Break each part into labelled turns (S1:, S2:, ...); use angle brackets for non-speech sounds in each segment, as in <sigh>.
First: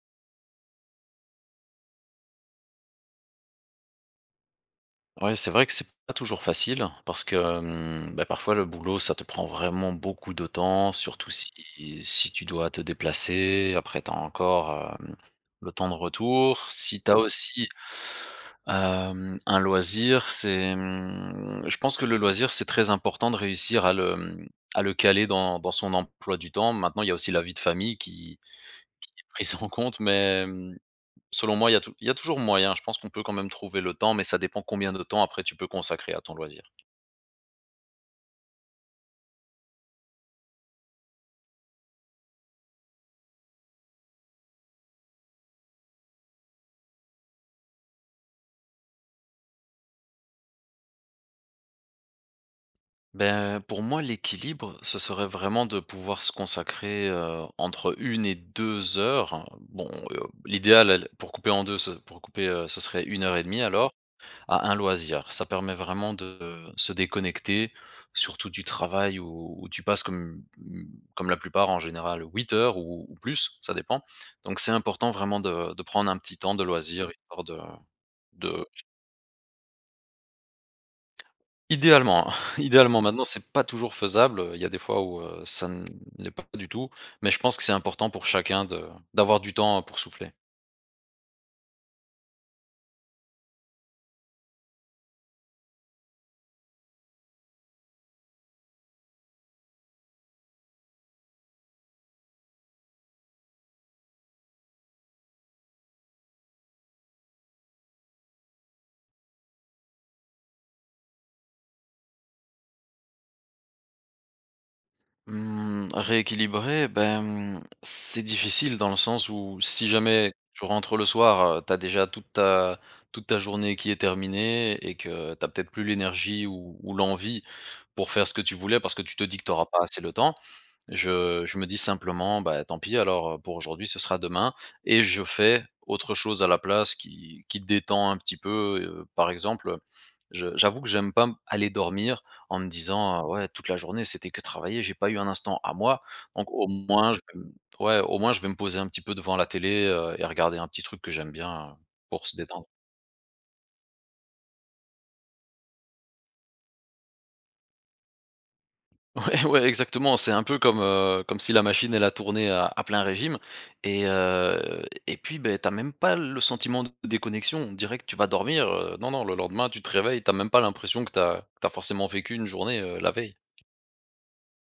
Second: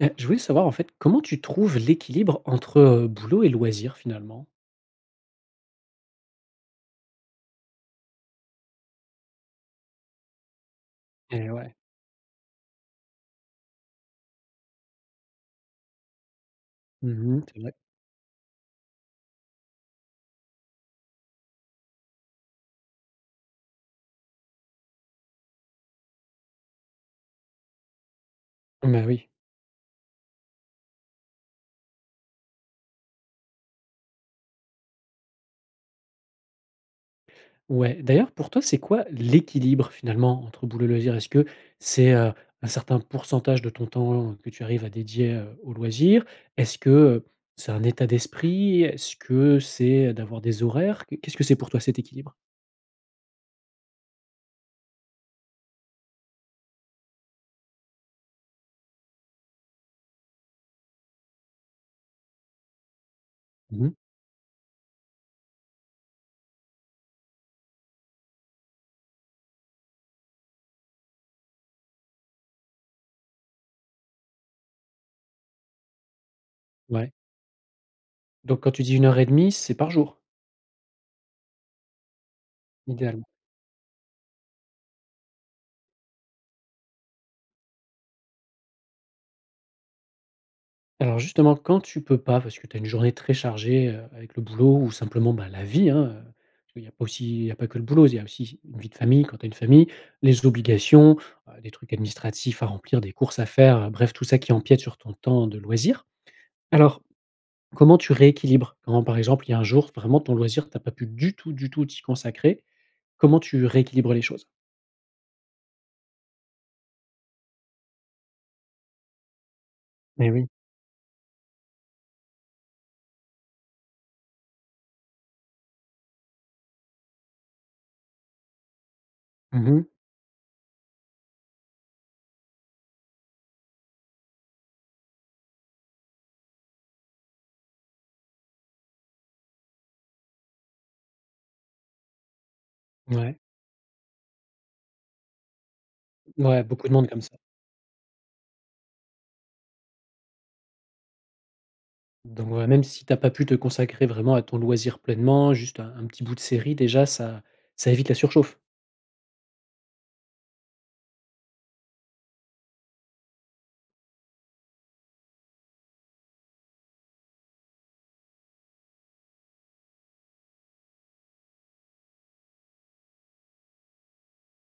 S1: Et je voulais savoir en fait comment tu trouves l'équilibre entre, heu, boulot et loisir finalement?
S2: Ouais, c'est vrai que c'est pas toujours facile parce que, hem, bah, parfois le boulot ça te prend vraiment beaucoup de temps surtout si
S1: Et ouais.
S2: si tu dois te déplacer après tu as encore, hem, le temps de retour, si tu as
S1: Mmh mh, c'est
S2: aussi,
S1: vrai.
S2: hem, un loisir c'est, mmh, je pense que le loisir c'est très important de réussir à le, mmh, à le caler dans dans son emploi du temps, maintenant il y a aussi la vie de famille qui
S1: Bah
S2: qui est
S1: oui.
S2: prise en compte, mais, mmh, selon moi il y a tou il y a toujours moyen, je pense qu'on peut quand même trouver le temps, mais ça dépend combien de temps après tu peux consacrer à ton loisir.
S1: Ouais, d'ailleurs pour toi c'est quoi l'équilibre finalement entre boulot et loisir? Est-ce que c'est, heu, un certain pourcentage de ton temps que tu arrives à dédier, heu, aux loisirs? Est-ce que, heu, c'est un état d'esprit? Est-ce que c'est d'avoir des horaires? Qu'est-ce que c'est pour toi cet équilibre?
S2: Ben, pour moi l'équilibre, ce serait vraiment de pouvoir se consacrer, heu, entre 1 et 2 heures. Bon, heu, l'idéal, elle pour couper en 2 ce pour couper, heu, ce serait 1 heure et demi
S1: Mmh
S2: alors,
S1: mh.
S2: à un loisir. Ça permet vraiment de se déconnecter, surtout du travail où où tu passes comme, mmh mh, comme la plupart en général 8 heures ou ou plus, ça dépend. Donc c'est important vraiment de de prendre un petit temps de
S1: Ouais
S2: loisir, et hors de
S1: Donc
S2: de
S1: quand tu dis 1 heure et demi, c'est par jour?
S2: Idéalement, hein, idéalement, maintenant
S1: Idéalement.
S2: c'est pas toujours faisable, heu, il y a des fois où heu, ça ne l'est pas du tout, mais je pense que c'est important pour chacun de d'avoir du temps, heu, pour souffler.
S1: Alors justement quand tu peux pas parce que tu as une journée très chargée, heu, avec le boulot ou simplement, bah, la vie, hein, heu, parce que il y a aussi il y a pas que le boulot il y a aussi une vie de famille quand tu as une famille, les obligations, bah, des trucs administratifs à remplir, des courses à faire, heu, bref tout ça qui empiète sur ton temps de loisir. Alors, comment tu rééquilibres? Quand par exemple il y a un jour vraiment ton loisir tu as pas pu du tout du tout t'y consacrer, comment tu rééquilibres les choses?
S2: Mmh, rééquilibrer, ben, mmh, c'est difficile dans le sens où si
S1: Mais
S2: jamais
S1: oui.
S2: tu rentres le soir, heu, tu as déjà toute ta toute ta journée qui est terminée et que tu as peut-être plus l'énergie ou ou l'envie pour faire ce que tu voulais parce que tu te dis que tu auras
S1: Mmh
S2: pas
S1: mh.
S2: assez le temps. Je je me dis simplement: «Bah, tant pis alors, heu, pour aujourd'hui, ce sera demain» et je fais autre chose à la place qui qui te détend un petit peu, heu, par exemple, heu, je j'avoue que j'aime pas m aller dormir en me disant: «Ah
S1: Ouais.
S2: ouais, toute la journée c'était que travailler, j'ai pas eu un instant à moi», donc
S1: Mouais,
S2: au
S1: beaucoup de monde
S2: moins je
S1: comme ça.
S2: me ouais, au moins je vais me poser un petit peu devant la télé, heu, et regarder un petit truc que j'aime bien, heu, pour se
S1: Don
S2: détendre.
S1: ouais, même si tu as pas pu te consacrer vraiment à ton loisir pleinement, juste un un petit bout de série déjà ça ça évite la surchauffe.
S2: Ouais ouais exactement. C'est un peu comme, heu, comme si la machine elle a tourné à à plein régime. Et heu, et puis beh, tu as même pas le sentiment de déconnexion, on dirait que tu vas dormir, heu, non non, le lendemain tu te réveilles, tu as même pas l'impression que tu as, tu as forcément vécu une journée, heu, la veille.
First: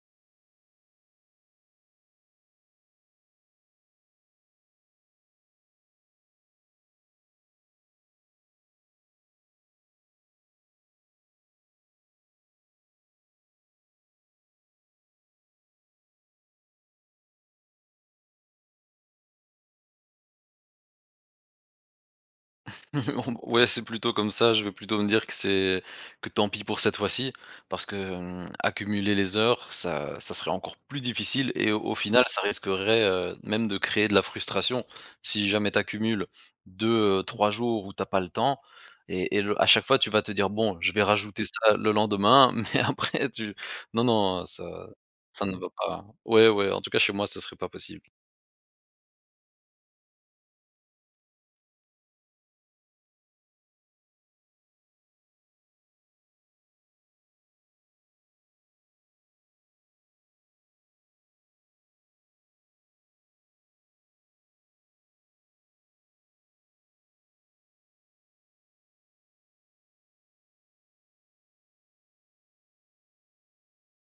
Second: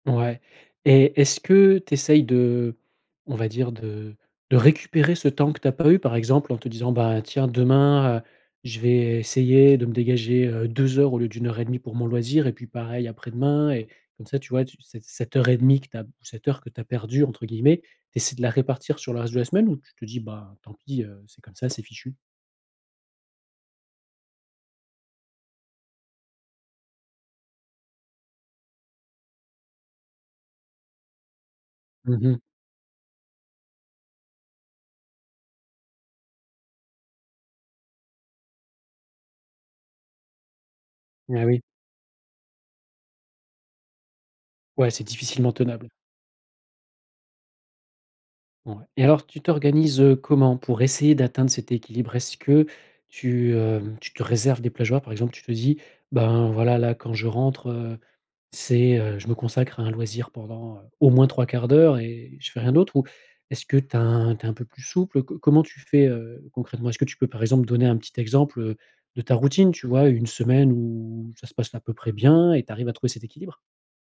S1: Ouais, et est-ce que tu essayes de on va dire de de récupérer ce temps que tu as pas eu, par exemple en te disant: «Bah, tiens demain, heu, je vais essayer de me dégager heu, 2 au lieu de 1:30 pour mon loisir et puis pareil après-demain» et comme ça tu vois tu, cette cette heure et demie que tu as, cette heure que tu as perdue entre guillemets, tu essaies de la répartir sur le reste de la semaine ou tu te dis: «Bah, tant pis, heu, c'est comme ça, c'est fichu»?
S2: <chuckles> Ouais c'est plutôt comme ça, je vais plutôt me dire que c'est, que tant pis pour cette fois-ci. Parce que, mmh, accumuler les heures ça ça serait encore plus difficile. Et au au
S1: Mmh
S2: final ça
S1: mh.
S2: risquerait heu, même de créer de la frustration si jamais tu accumules 2-3 jours où tu as pas le temps et et le à chaque fois tu vas te dire: «Bon, je vais rajouter
S1: Ah oui.
S2: ça le lendemain». mais après tu Non non ça
S1: Ouais c'est
S2: ça
S1: difficilement
S2: ne va
S1: tenable.
S2: pas. Ouais ouais, en tout cas chez moi, ça serait pas possible.
S1: Ouais, et alors tu t'organises comment pour essayer d'atteindre cet équilibre? Est-ce que tu hem, tu te réserves des plages horaires? Par exemple tu te dis: «Ben voilà, là quand je rentre, heu, c'est, heu, je me consacre à un loisir pendant, heu, au moins 3/4 d'heure et je fais rien d'autre ou est-ce que tu as un, tu es un peu plus souple? Co comment tu fais, heu, concrètement? Est-ce que tu peux, par exemple, donner un petit exemple, heu, de ta routine tu vois? Une semaine où ça se passe à peu près bien et tu arrives à trouver cet équilibre?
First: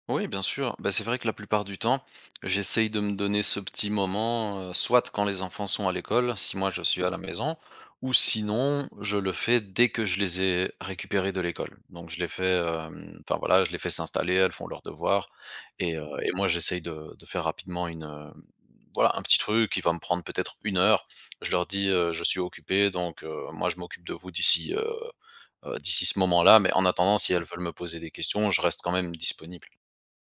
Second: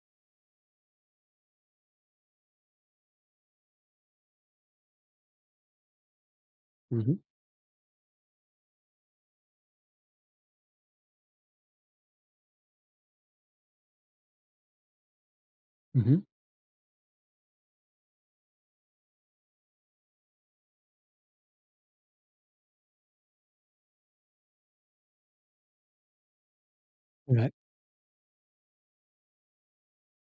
S2: Oui bien sûr! Beh, c'est vrai que la plupart du temps, j'essaye de me donner ce petit moment, heu, soit quand les enfants sont à l'école, si moi je
S1: Mmh
S2: suis à
S1: mh.
S2: la maison, ou sinon je le fais dès que je les ai récupérés de l'école. Donc je les fais hem, enfin voilà, je les fais s'installer, elles font leurs devoirs et heu,
S1: Mmh mh.
S2: et moi j'essaye de de faire rapidement une, heu, voilà un petit truc qui va me prendre peut-être 1h, je leur dis heu: «Je suis occupé donc heu, moi je m'occupe de vous d'ici heu, heu, d'ici ce moment-là». Mais en attendant si elles
S1: Ouais.
S2: veulent me poser des questions, je reste quand même disponible.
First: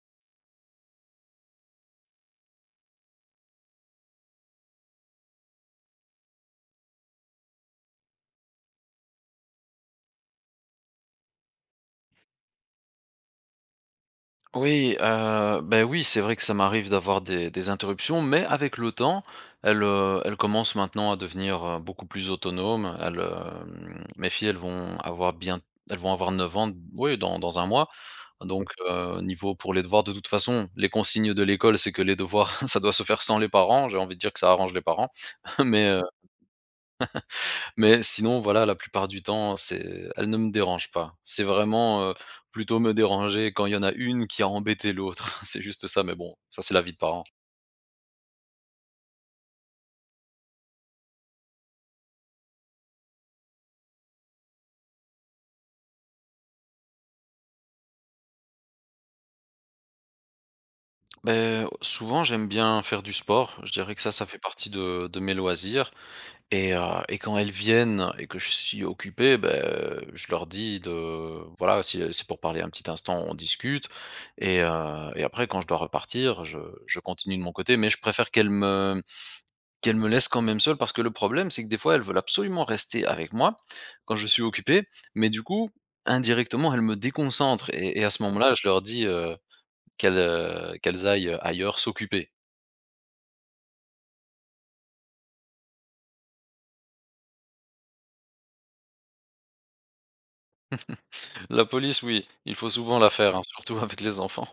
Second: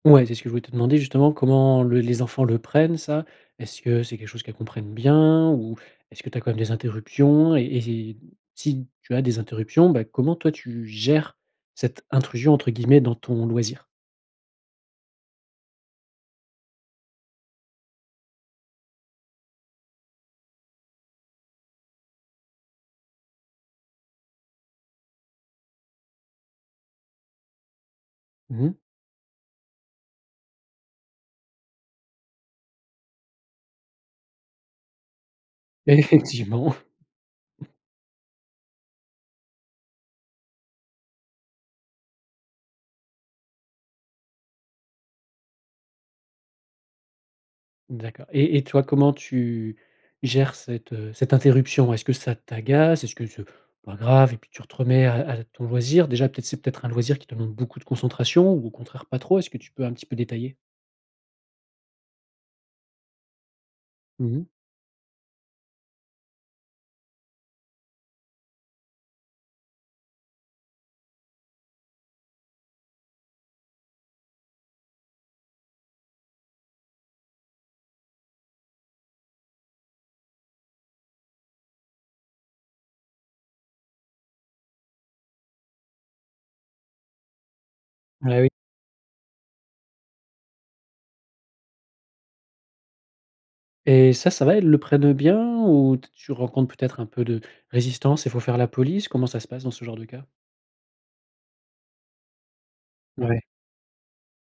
S1: Ouais, c'est ce que je voulais te demander justement, comment l les enfants le prennent, ça? Est-ce que c'est quelque chose qu'elles comprennent bien? Ou est-ce que tu as quand même des interruptions? Et et si tu as des interruptions, ben comment toi tu gères cette intrusion entre guillemets dans ton loisir?
S2: Oui, heu, beh oui c'est vrai que ça m'arrive d'avoir des des interruptions, mais avec le temps, elles, heu, elles commencent maintenant à devenir, heu, beaucoup plus autonomes elles, hem, mes filles elles vont avoir bien elles vont avoir 9 ans, d oui dans dans un mois.
S1: Mmh
S2: Donc,
S1: mh.
S2: heu, niveau pour les devoirs de toute façon, les consignes de l'école, c'est que les devoirs, <chuckles> ça doit se faire sans les parents. J'ai envie de dire que ça arrange les parents. <chuckles> Mais, heu,
S1: Effectivement.
S2: <laughs> mais sinon voilà, la plupart du temps, c'est elles ne me dérangent pas. C'est vraiment, heu, plutôt me déranger quand il y en a une qui a embêté l'autre. <chuckles> C'est juste ça, mais bon, ça, c'est la vie de parents.
S1: D'accord et et toi, comment tu gères cette cette interruption? Est-ce que ça t'agace? Est-ce que c'est pas grave et puis tu te remets à à ton loisir déjà peut-être, c'est peut-être un loisir qui te demande beaucoup de concentration ou au contraire pas trop, est-ce que tu peux un petit peu détailler?
S2: Beh, souvent j'aime bien faire du sport. Je dirais que ça ça
S1: Mmh
S2: fait
S1: mh.
S2: partie de de mes loisirs. Et heu, et quand elles viennent et que je suis occupé, beh je leur dis de voilà si, heu, c'est pour parler un petit instant, on discute. Et heu, et après quand je dois repartir, je je continue de mon côté, mais je préfère qu'elles me qu'elles me laissent quand même seul. Parce que le problème, c'est que des fois, elles veulent absolument rester avec moi, quand je suis occupé, mais du coup, indirectement elles me déconcentrent et et à ce
S1: Ah oui.
S2: moment-là je leur dis, heu, qu'elles, heu, qu'elles aillent ailleurs s'occuper.
S1: Et ça, ça va? Elles le prennent bien? Ou te tu rencontres peut-être un peu de résistance et faut faire la police? Comment ça se passe dans ce genre de cas?
S2: <chuckles> La police oui, il faut souvent la faire, hein.
S1: Ouais.
S2: Surtout avec les enfants.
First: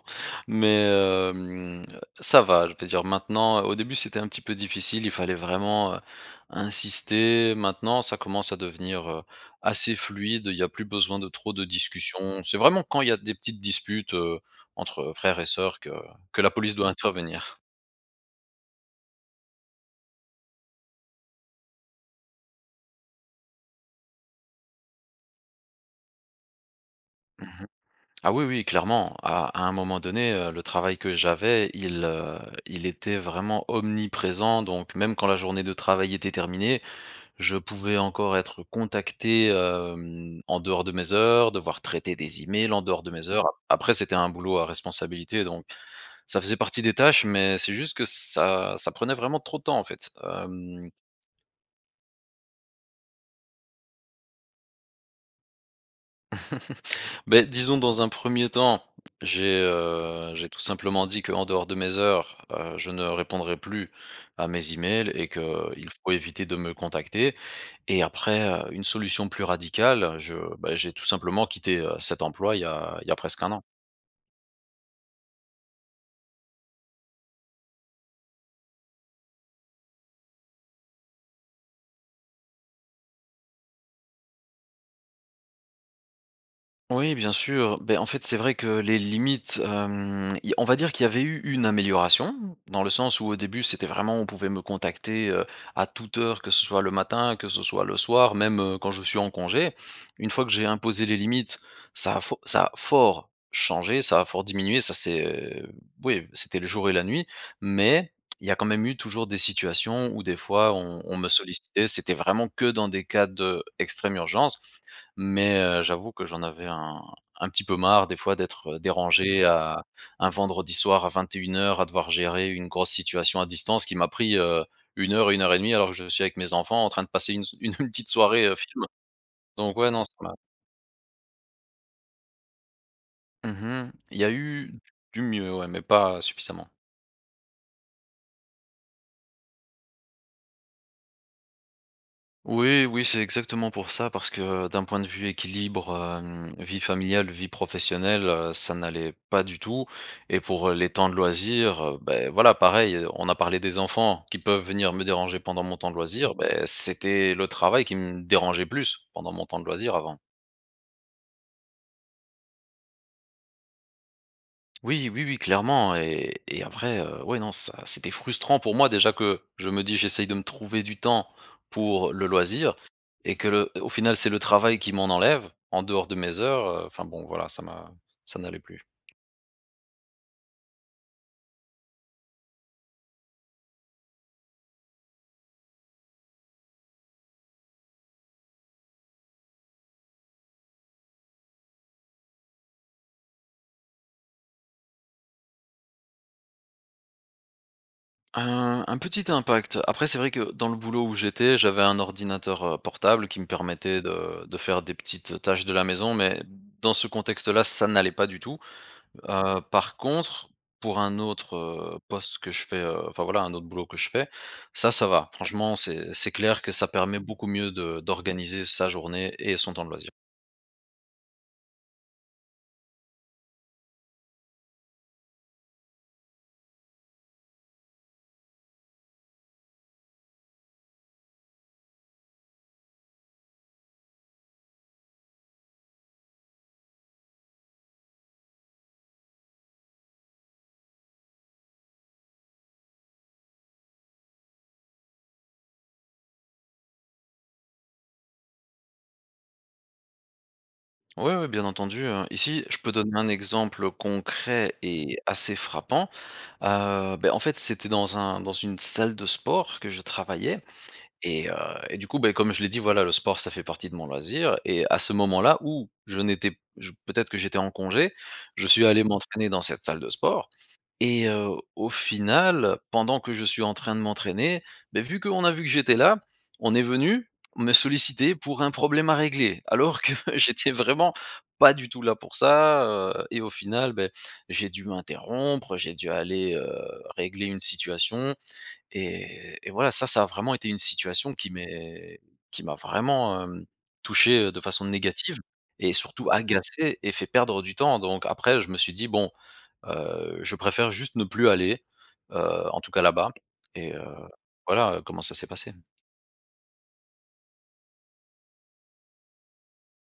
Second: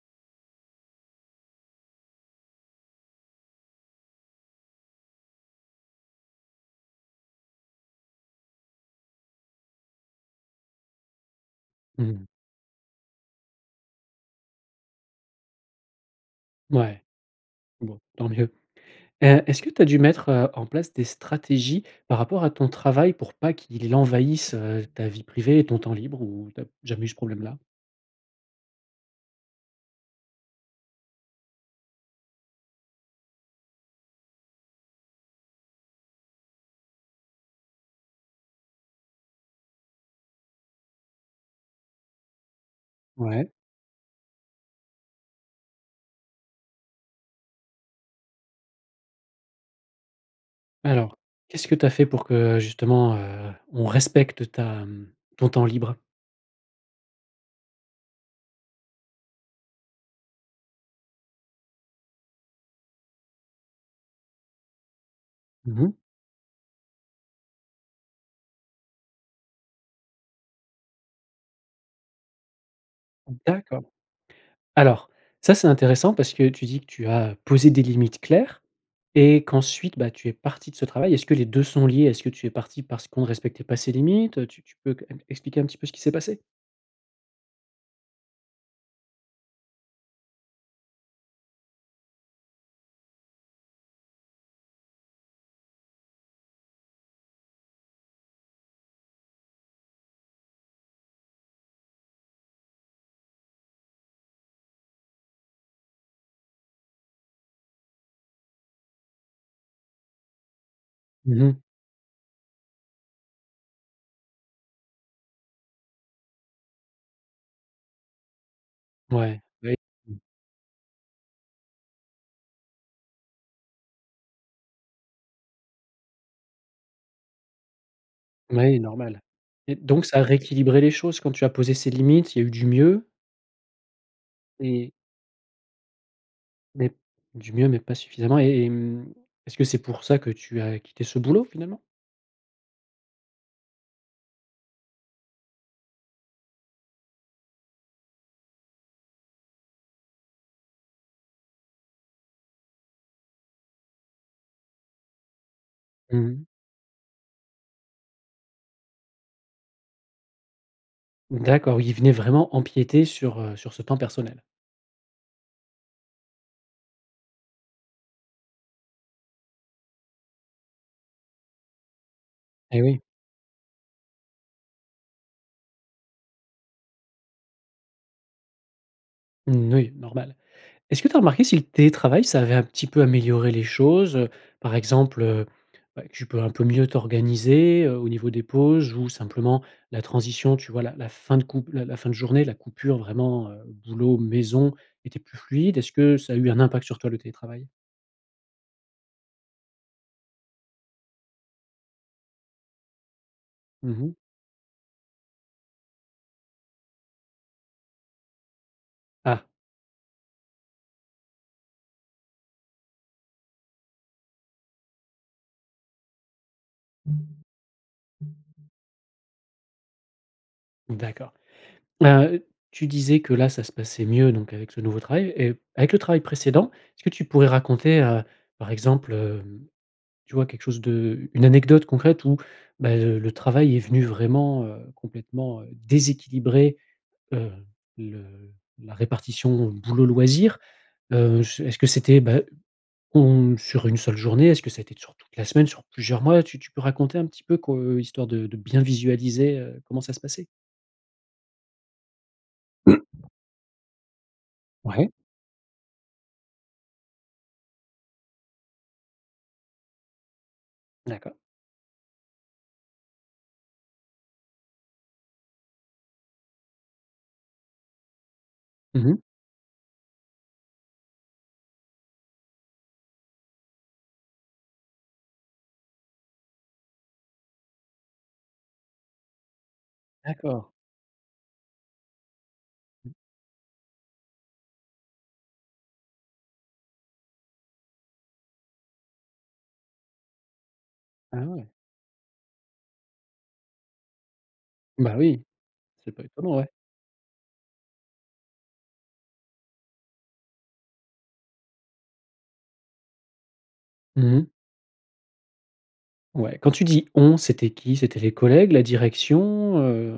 S2: Mais hem, ça va, je vais dire maintenant, heu, au début c'était un petit peu difficile, il fallait vraiment, heu, insister, maintenant ça commence à devenir, heu, assez fluide, il y a plus besoin de trop de
S1: Mmh mh. Mmh.
S2: discussions. C'est vraiment quand il y a petites disputes, heu, entre frères et sœurs que que la police doit
S1: Mouais.
S2: intervenir.
S1: Bon, tant mieux. Heu, est-ce que tu as dû mettre en place des stratégies par rapport à ton travail pour pas qu'il envahisse, heu, ta vie privée et ton temps libre ou tu as jamais eu ce
S2: Mmh
S1: problème-là?
S2: mh. Ah oui, oui, clairement, à à un moment donné heu, le travail que j'avais, il heu, il était vraiment omniprésent, donc même quand la journée de travail était terminée, je pouvais encore être contacté, hem en dehors de mes heures, devoir traiter des emails en dehors de mes heures,
S1: Ouais.
S2: a après c'était un boulot à responsabilité donc, ça faisait partie des tâches mais c'est juste que ça ça prenait vraiment trop de temps en fait, hem
S1: Alors qu'est-ce que tu as fait pour que justement, heu, on respecte ta, mmh, ton temps libre?
S2: <chuckles> Beh disons dans un premier temps, j'ai, heu, j'ai tout simplement dit qu'en dehors de mes heures, heu, je ne répondrai plus à mes emails et
S1: Mmh
S2: qu'il
S1: mh.
S2: faut éviter de me contacter. Et après, heu, une solution plus radicale, je beh j'ai tout simplement quitté, heu, cet emploi il y a il y a presque un an.
S1: D'accord. Alors, ça c'est intéressant parce que tu dis que tu as posé des limites claires et qu'ensuite, bah tu es parti de ce travail. Est-ce que les deux sont liés? Est-ce que tu es parti parce qu'on respectait pas ces limites? Heu, tu tu peux qu m expliquer un petit peu ce qu'il s'est passé?
S2: Oui bien sûr. Beh, en fait c'est vrai que les limites hem, i on va dire qu'il y avait eu une amélioration dans le sens où au début, c'était vraiment, on pouvait me contacter, heu, à toute heure, que ce soit le matin, que ce soit le soir même heu, quand je suis en congé. Une fois que j'ai imposé les limites, ça a fo ça a fort changé, ça a fort diminué, ça c'est oui c'était le jour et la nuit. Mais il y a quand même eu toujours des situations où des fois on on me
S1: Mmh mh.
S2: sollicitait, c'était vraiment que dans des cas d'extrême urgence, mais, heu, j'avoue que j'en avais un un petit peu marre des fois d'être
S1: Ouais,
S2: dérangé
S1: bah é.
S2: à
S1: Mmh.
S2: un vendredi soir à 21:00 à devoir gérer une grosse situation à distance qui m'a pris, heu, 1:00-1:30 alors que je suis avec mes enfants en train de passer une s une une petite soirée, heu,
S1: Mouais
S2: film
S1: normal. Et
S2: donc ouais non
S1: donc
S2: ça
S1: ça a
S2: m'a
S1: rééquilibré les choses? Quand tu as posé ces limites, il y a eu du mieux?
S2: Mmh mh, il y a eu
S1: Et.
S2: du mieux, ouais, mais pas suffisamment.
S1: Mais du mieux, mais pas suffisamment, et et mmh, est-ce que c'est pour ça que tu as quitté ce boulot finalement?
S2: Oui oui, c'est exactement pour ça. Parce que d'un point de vue équilibre hem, vie familiale, vie professionnelle, heu, ça n'allait pas du tout. Et pour, heu, les temps de loisirs, heu, beh, voilà pareil, on a parlé des enfants qui peuvent venir me déranger pendant mon temps de
S1: Mmh
S2: loisir,
S1: mh.
S2: beh, c'était le travail qui me dérangeait plus pendant mon temps de loisir avant.
S1: D'accord, il venait vraiment empiéter sur, heu, sur ce temps personnel?
S2: Oui, oui oui, clairement. Et et après, heu, ouais, non ça c'était frustrant pour moi déjà que je me dis: «J'essaye de me trouver du temps pour le loisir»
S1: Eh oui.
S2: et que le au final c'est le travail qui m'en enlève, en dehors de mes heures. Heu, enfin bon voilà ça m'a ça n'allait plus.
S1: Mmh, oui. Normal. Est-ce que tu as remarqué si le télétravail ça avait un petit peu amélioré les choses, heu? Par exemple, heu, heu, tu peux un peu mieux t'organiser, heu, au niveau des pauses ou simplement la transition. Tu vois? La la fin de cou la la fin de journée. La coupure vraiment, heu, boulot, maison, était plus fluide, est-ce que ça a eu un impact sur toi le télétravail?
S2: Un un petit impact. Après, c'est vrai que dans le boulot où j'étais, j'avais un ordinateur, heu, portable qui me
S1: Mmh
S2: permettait
S1: mh.
S2: de de faire des petites, heu, tâches de la maison. Mais dans ce contexte-là, ça n'allait pas du tout.
S1: Ah.
S2: Heu, par contre, pour un autre, heu, poste que je fais, heu enfin voilà, un autre boulot que je fais, ça, ça va. Franchement, c'est c'est clair que ça permet beaucoup mieux de d'organiser sa journée et son temps de loisir.
S1: D'accord. Ah, heu. Tu disais que là ça se passait mieux donc avec ce nouveau travail. Et avec le travail précédent, est-ce que tu pourrais raconter, heu, par exemple, hem, tu vois quelque chose de une anecdote concrète où ben, heu, le travail est venu vraiment, heu, complètement, heu, déséquilibrer, heu, le la répartition boulot, loisir? Heu, j est-ce que c'était, bah, on sur une seule journée? Est-ce que ça a été sur toute la semaine? Sur plusieurs mois? Tu tu peux raconter un petit peu que heu, histoire de de bien visualiser, heu, comment ça se passait?
S2: Ouais, ouais bien entendu, heu, ici je peux donner un exemple, heu, concret
S1: Ouais.
S2: et assez frappant. Heu, beh, en fait c'était dans un dans une salle de sport que je travaillais.
S1: D'accord.
S2: Et heu, et du coup, beh, comme je l'ai dit voilà le sport ça fait partie de mon loisir. Et à ce moment-là où je n'étais p j peut-être que j'étais en congé. Je suis allé
S1: Mmh mh.
S2: m'entraîner dans cette salle de sport. Et, heu, au final pendant que je suis en train de m'entraîner, beh, vu, qu'on a vu que j'étais là. On est venu, me solliciter pour un problème à régler. Alors que,
S1: D'accord.
S2: j'étais vraiment pas du tout là pour ça, heu et au final, beh, j'ai dû m'interrompre. J'ai dû aller, heu, régler une situation et et voilà ça ça a vraiment été une situation
S1: Ah
S2: qui
S1: ouais.
S2: m'est qui m'a vraiment, hem, touché, heu, de façon
S1: Bah,
S2: négative
S1: oui.
S2: et
S1: C'est pas
S2: surtout
S1: étonnant, ouais.
S2: agacé et fait perdre du temps. Donc, après je me suis dit bon, heu, je préfère juste ne plus aller, heu, en tout cas là-bas, et, heu,
S1: Mmh mh.
S2: voilà, heu, comment ça s'est passé.
S1: Ouais. Quand tu dis on, c'était qui? C'était les collègues, la direction, heu?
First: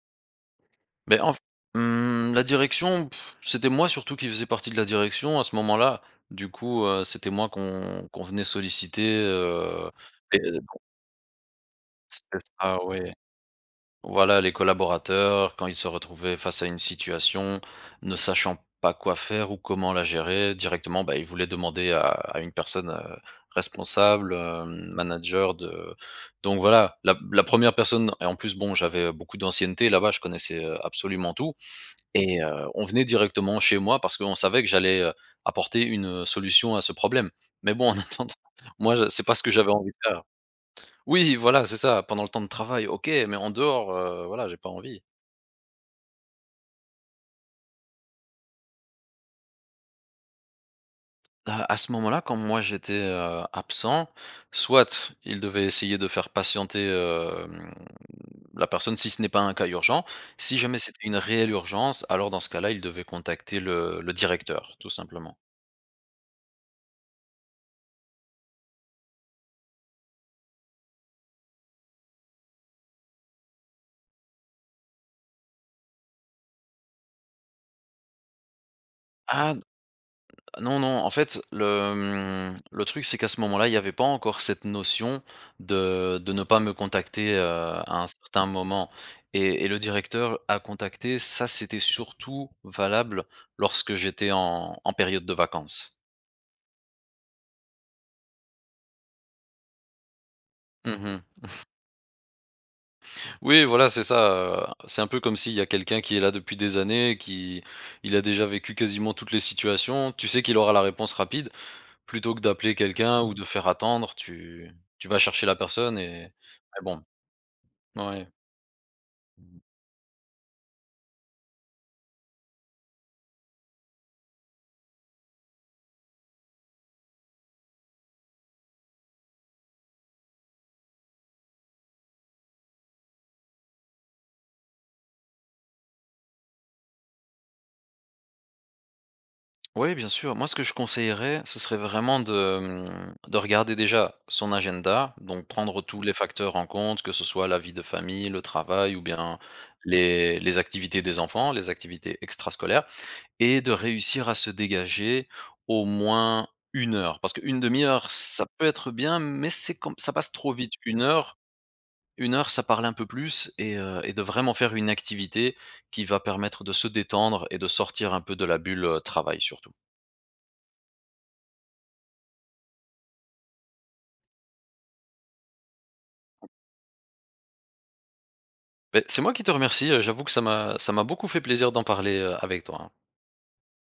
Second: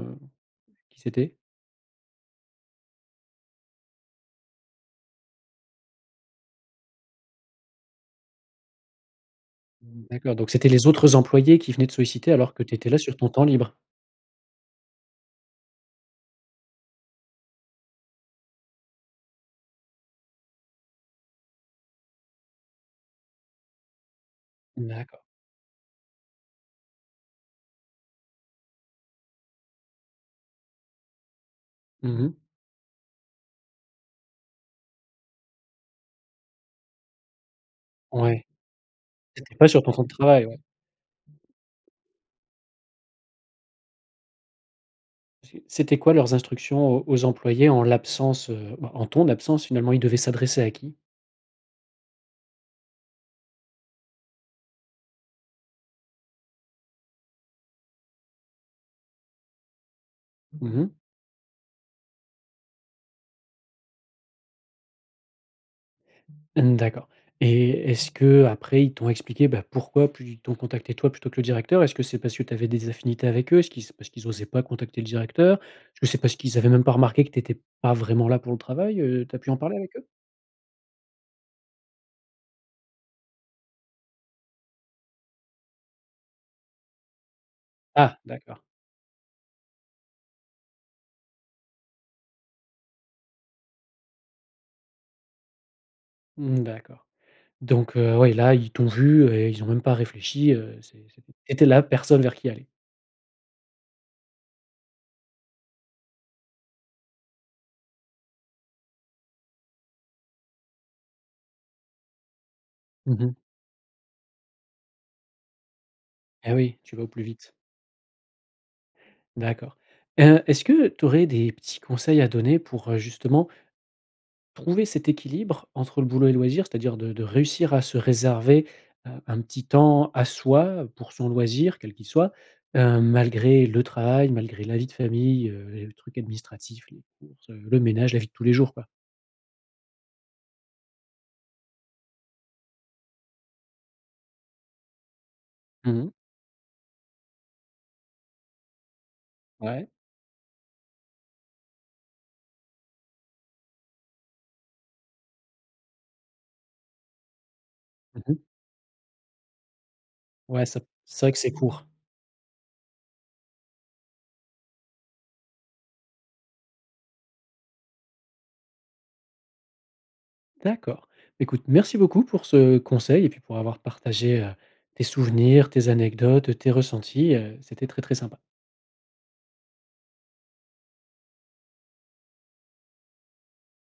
S1: Qui
S2: Beh en
S1: c'était?
S2: f hem, la direction <blows air> c'était moi surtout qui faisais partie de la direction à ce moment-là. Du coup, heu, c'était moi qu'on qu'on convenait solliciter, heu,
S1: Mmh, d'accord.
S2: et.
S1: Donc c'était
S2: <unintelligible>
S1: les autres employés qui venaient te
S2: C'est
S1: solliciter alors que tu
S2: ça,
S1: étais là
S2: oui.
S1: sur ton temps libre?
S2: Voilà les collaborateurs quand ils se retrouvaient face à une situation, ne sachant pas quoi faire ou comment la gérer directement, bah, il voulait demander à à une personne, heu, responsable, hem,
S1: D'accord.
S2: manager de donc voilà, la p la 1re personne et en plus bon j'avais, heu, beaucoup d'ancienneté là-bas. Je connaissais, heu, absolument tout
S1: Mmh mh.
S2: et, heu, on venait directement chez moi parce qu'on savait que j'allais, heu, apporter une, heu, solution à ce problème. Mais bon en attendant,
S1: Ouais.
S2: moi je c'est pas ce que
S1: C'était pas
S2: j'avais
S1: sur
S2: envie
S1: ton
S2: de
S1: temps de
S2: faire.
S1: travail ouais.
S2: Oui voilà, c'est ça pendant le temps de travail, OK. Mais en dehors, heu, voilà, j'ai pas envie.
S1: C c'était quoi leurs instructions aux aux employés en l'absence, heu, bah en ton absence finalement? Ils devaient s'adresser à qui?
S2: À à ce moment-là, quand moi j'étais, heu, absent. Soit il devait essayer de faire patienter, hem, la personne si ce n'est pas un cas urgent. Si
S1: Mmh
S2: jamais
S1: mh.
S2: c'était une réelle urgence, alors dans ce cas-là. Il devait contacter le le directeur, tout simplement.
S1: Mmh, d'accord. Et est-ce qu'après ils t'ont expliqué, bah, pourquoi plu ils t'ont contacté toi plutôt que le directeur? Est-ce que c'est parce que tu avais des affinités avec eux? Est-ce qu'ils s parce qu'ils osaient pas contacter le directeur? Est-ce que c'est parce qu'ils avaient même pas remarqué que tu étais pas vraiment là pour le travail? Heu, tu as pu
S2: Ah
S1: en
S2: n
S1: parler avec eux?
S2: non, non, en fait le, hem, le truc c'est qu'à ce moment-là il y avait pas encore cette notion de de ne pas me contacter, heu, à un
S1: Ah.
S2: certain
S1: D'accord.
S2: moment. Et et le directeur à contacter, ça c'était surtout valable lorsque j'étais en en période de vacances.
S1: Mmh mh, d'accord. Donc, heu, ouais là ils t'ont vu et ils ont même pas réfléchi, heu,
S2: Mmh
S1: c'est
S2: mh.
S1: c'est tu étais la personne vers qui aller.
S2: Oui, voilà c'est ça, heu. C'est un peu comme s'il y a quelqu'un qui est là depuis des années qui il a déjà vécu quasiment toutes les situations. Tu sais qu'il aura la réponse rapide, plutôt que d'appeler
S1: Mmh
S2: quelqu'un ou
S1: mh.
S2: de faire attendre, tu tu vas chercher la personne et
S1: Et oui.
S2: mais
S1: Tu
S2: bon,
S1: vas au plus vite.
S2: ouais. Mmh.
S1: D'accord. Heu, est-ce que tu aurais des petits conseils à donner pour, heu, justement trouver cet équilibre entre le boulot et loisir. C'est-à-dire de de réussir à se réserver, heu, un petit temps à soi pour son loisir, quel qu'il soit. Heu, malgré le travail, malgré la vie de famille, heu, et les trucs administratifs, les courses, heu, le ménage, la vie de tous les jours quoi?
S2: Oui, bien sûr. Moi ce que je conseillerais, ce serait vraiment de, hem, de regarder déjà son agenda, donc prendre
S1: Mmh
S2: tous
S1: mh.
S2: les facteurs en compte. Que ce soit la vie de famille, le travail ou bien
S1: Ouais.
S2: les les activités des enfants, les activités extrascolaires. Et de réussir à se dégager au moins 1 heure. Parce que 1/2 heure
S1: Mmh mh.
S2: ça peut être bien mais c'est comme ça passe trop
S1: Ouais,
S2: vite.
S1: ça
S2: 1
S1: c'est vrai
S2: heure
S1: que c'est court.
S2: 1 heure ça parle un peu plus et, heu, et de vraiment faire une activité qui va permettre de se détendre et de sortir un peu de la bulle, heu, travail surtout.
S1: D'accord. Beh, écoute merci beaucoup pour ce conseil et puis pour avoir partagé, heu, tes souvenirs, tes anecdotes, tes ressentis, heu, c'était très, très sympa.
S2: Beh, c'est moi qui te remercie, heu, j'avoue que ça m'a ça m'a beaucoup fait plaisir d'en parler, heu, avec toi.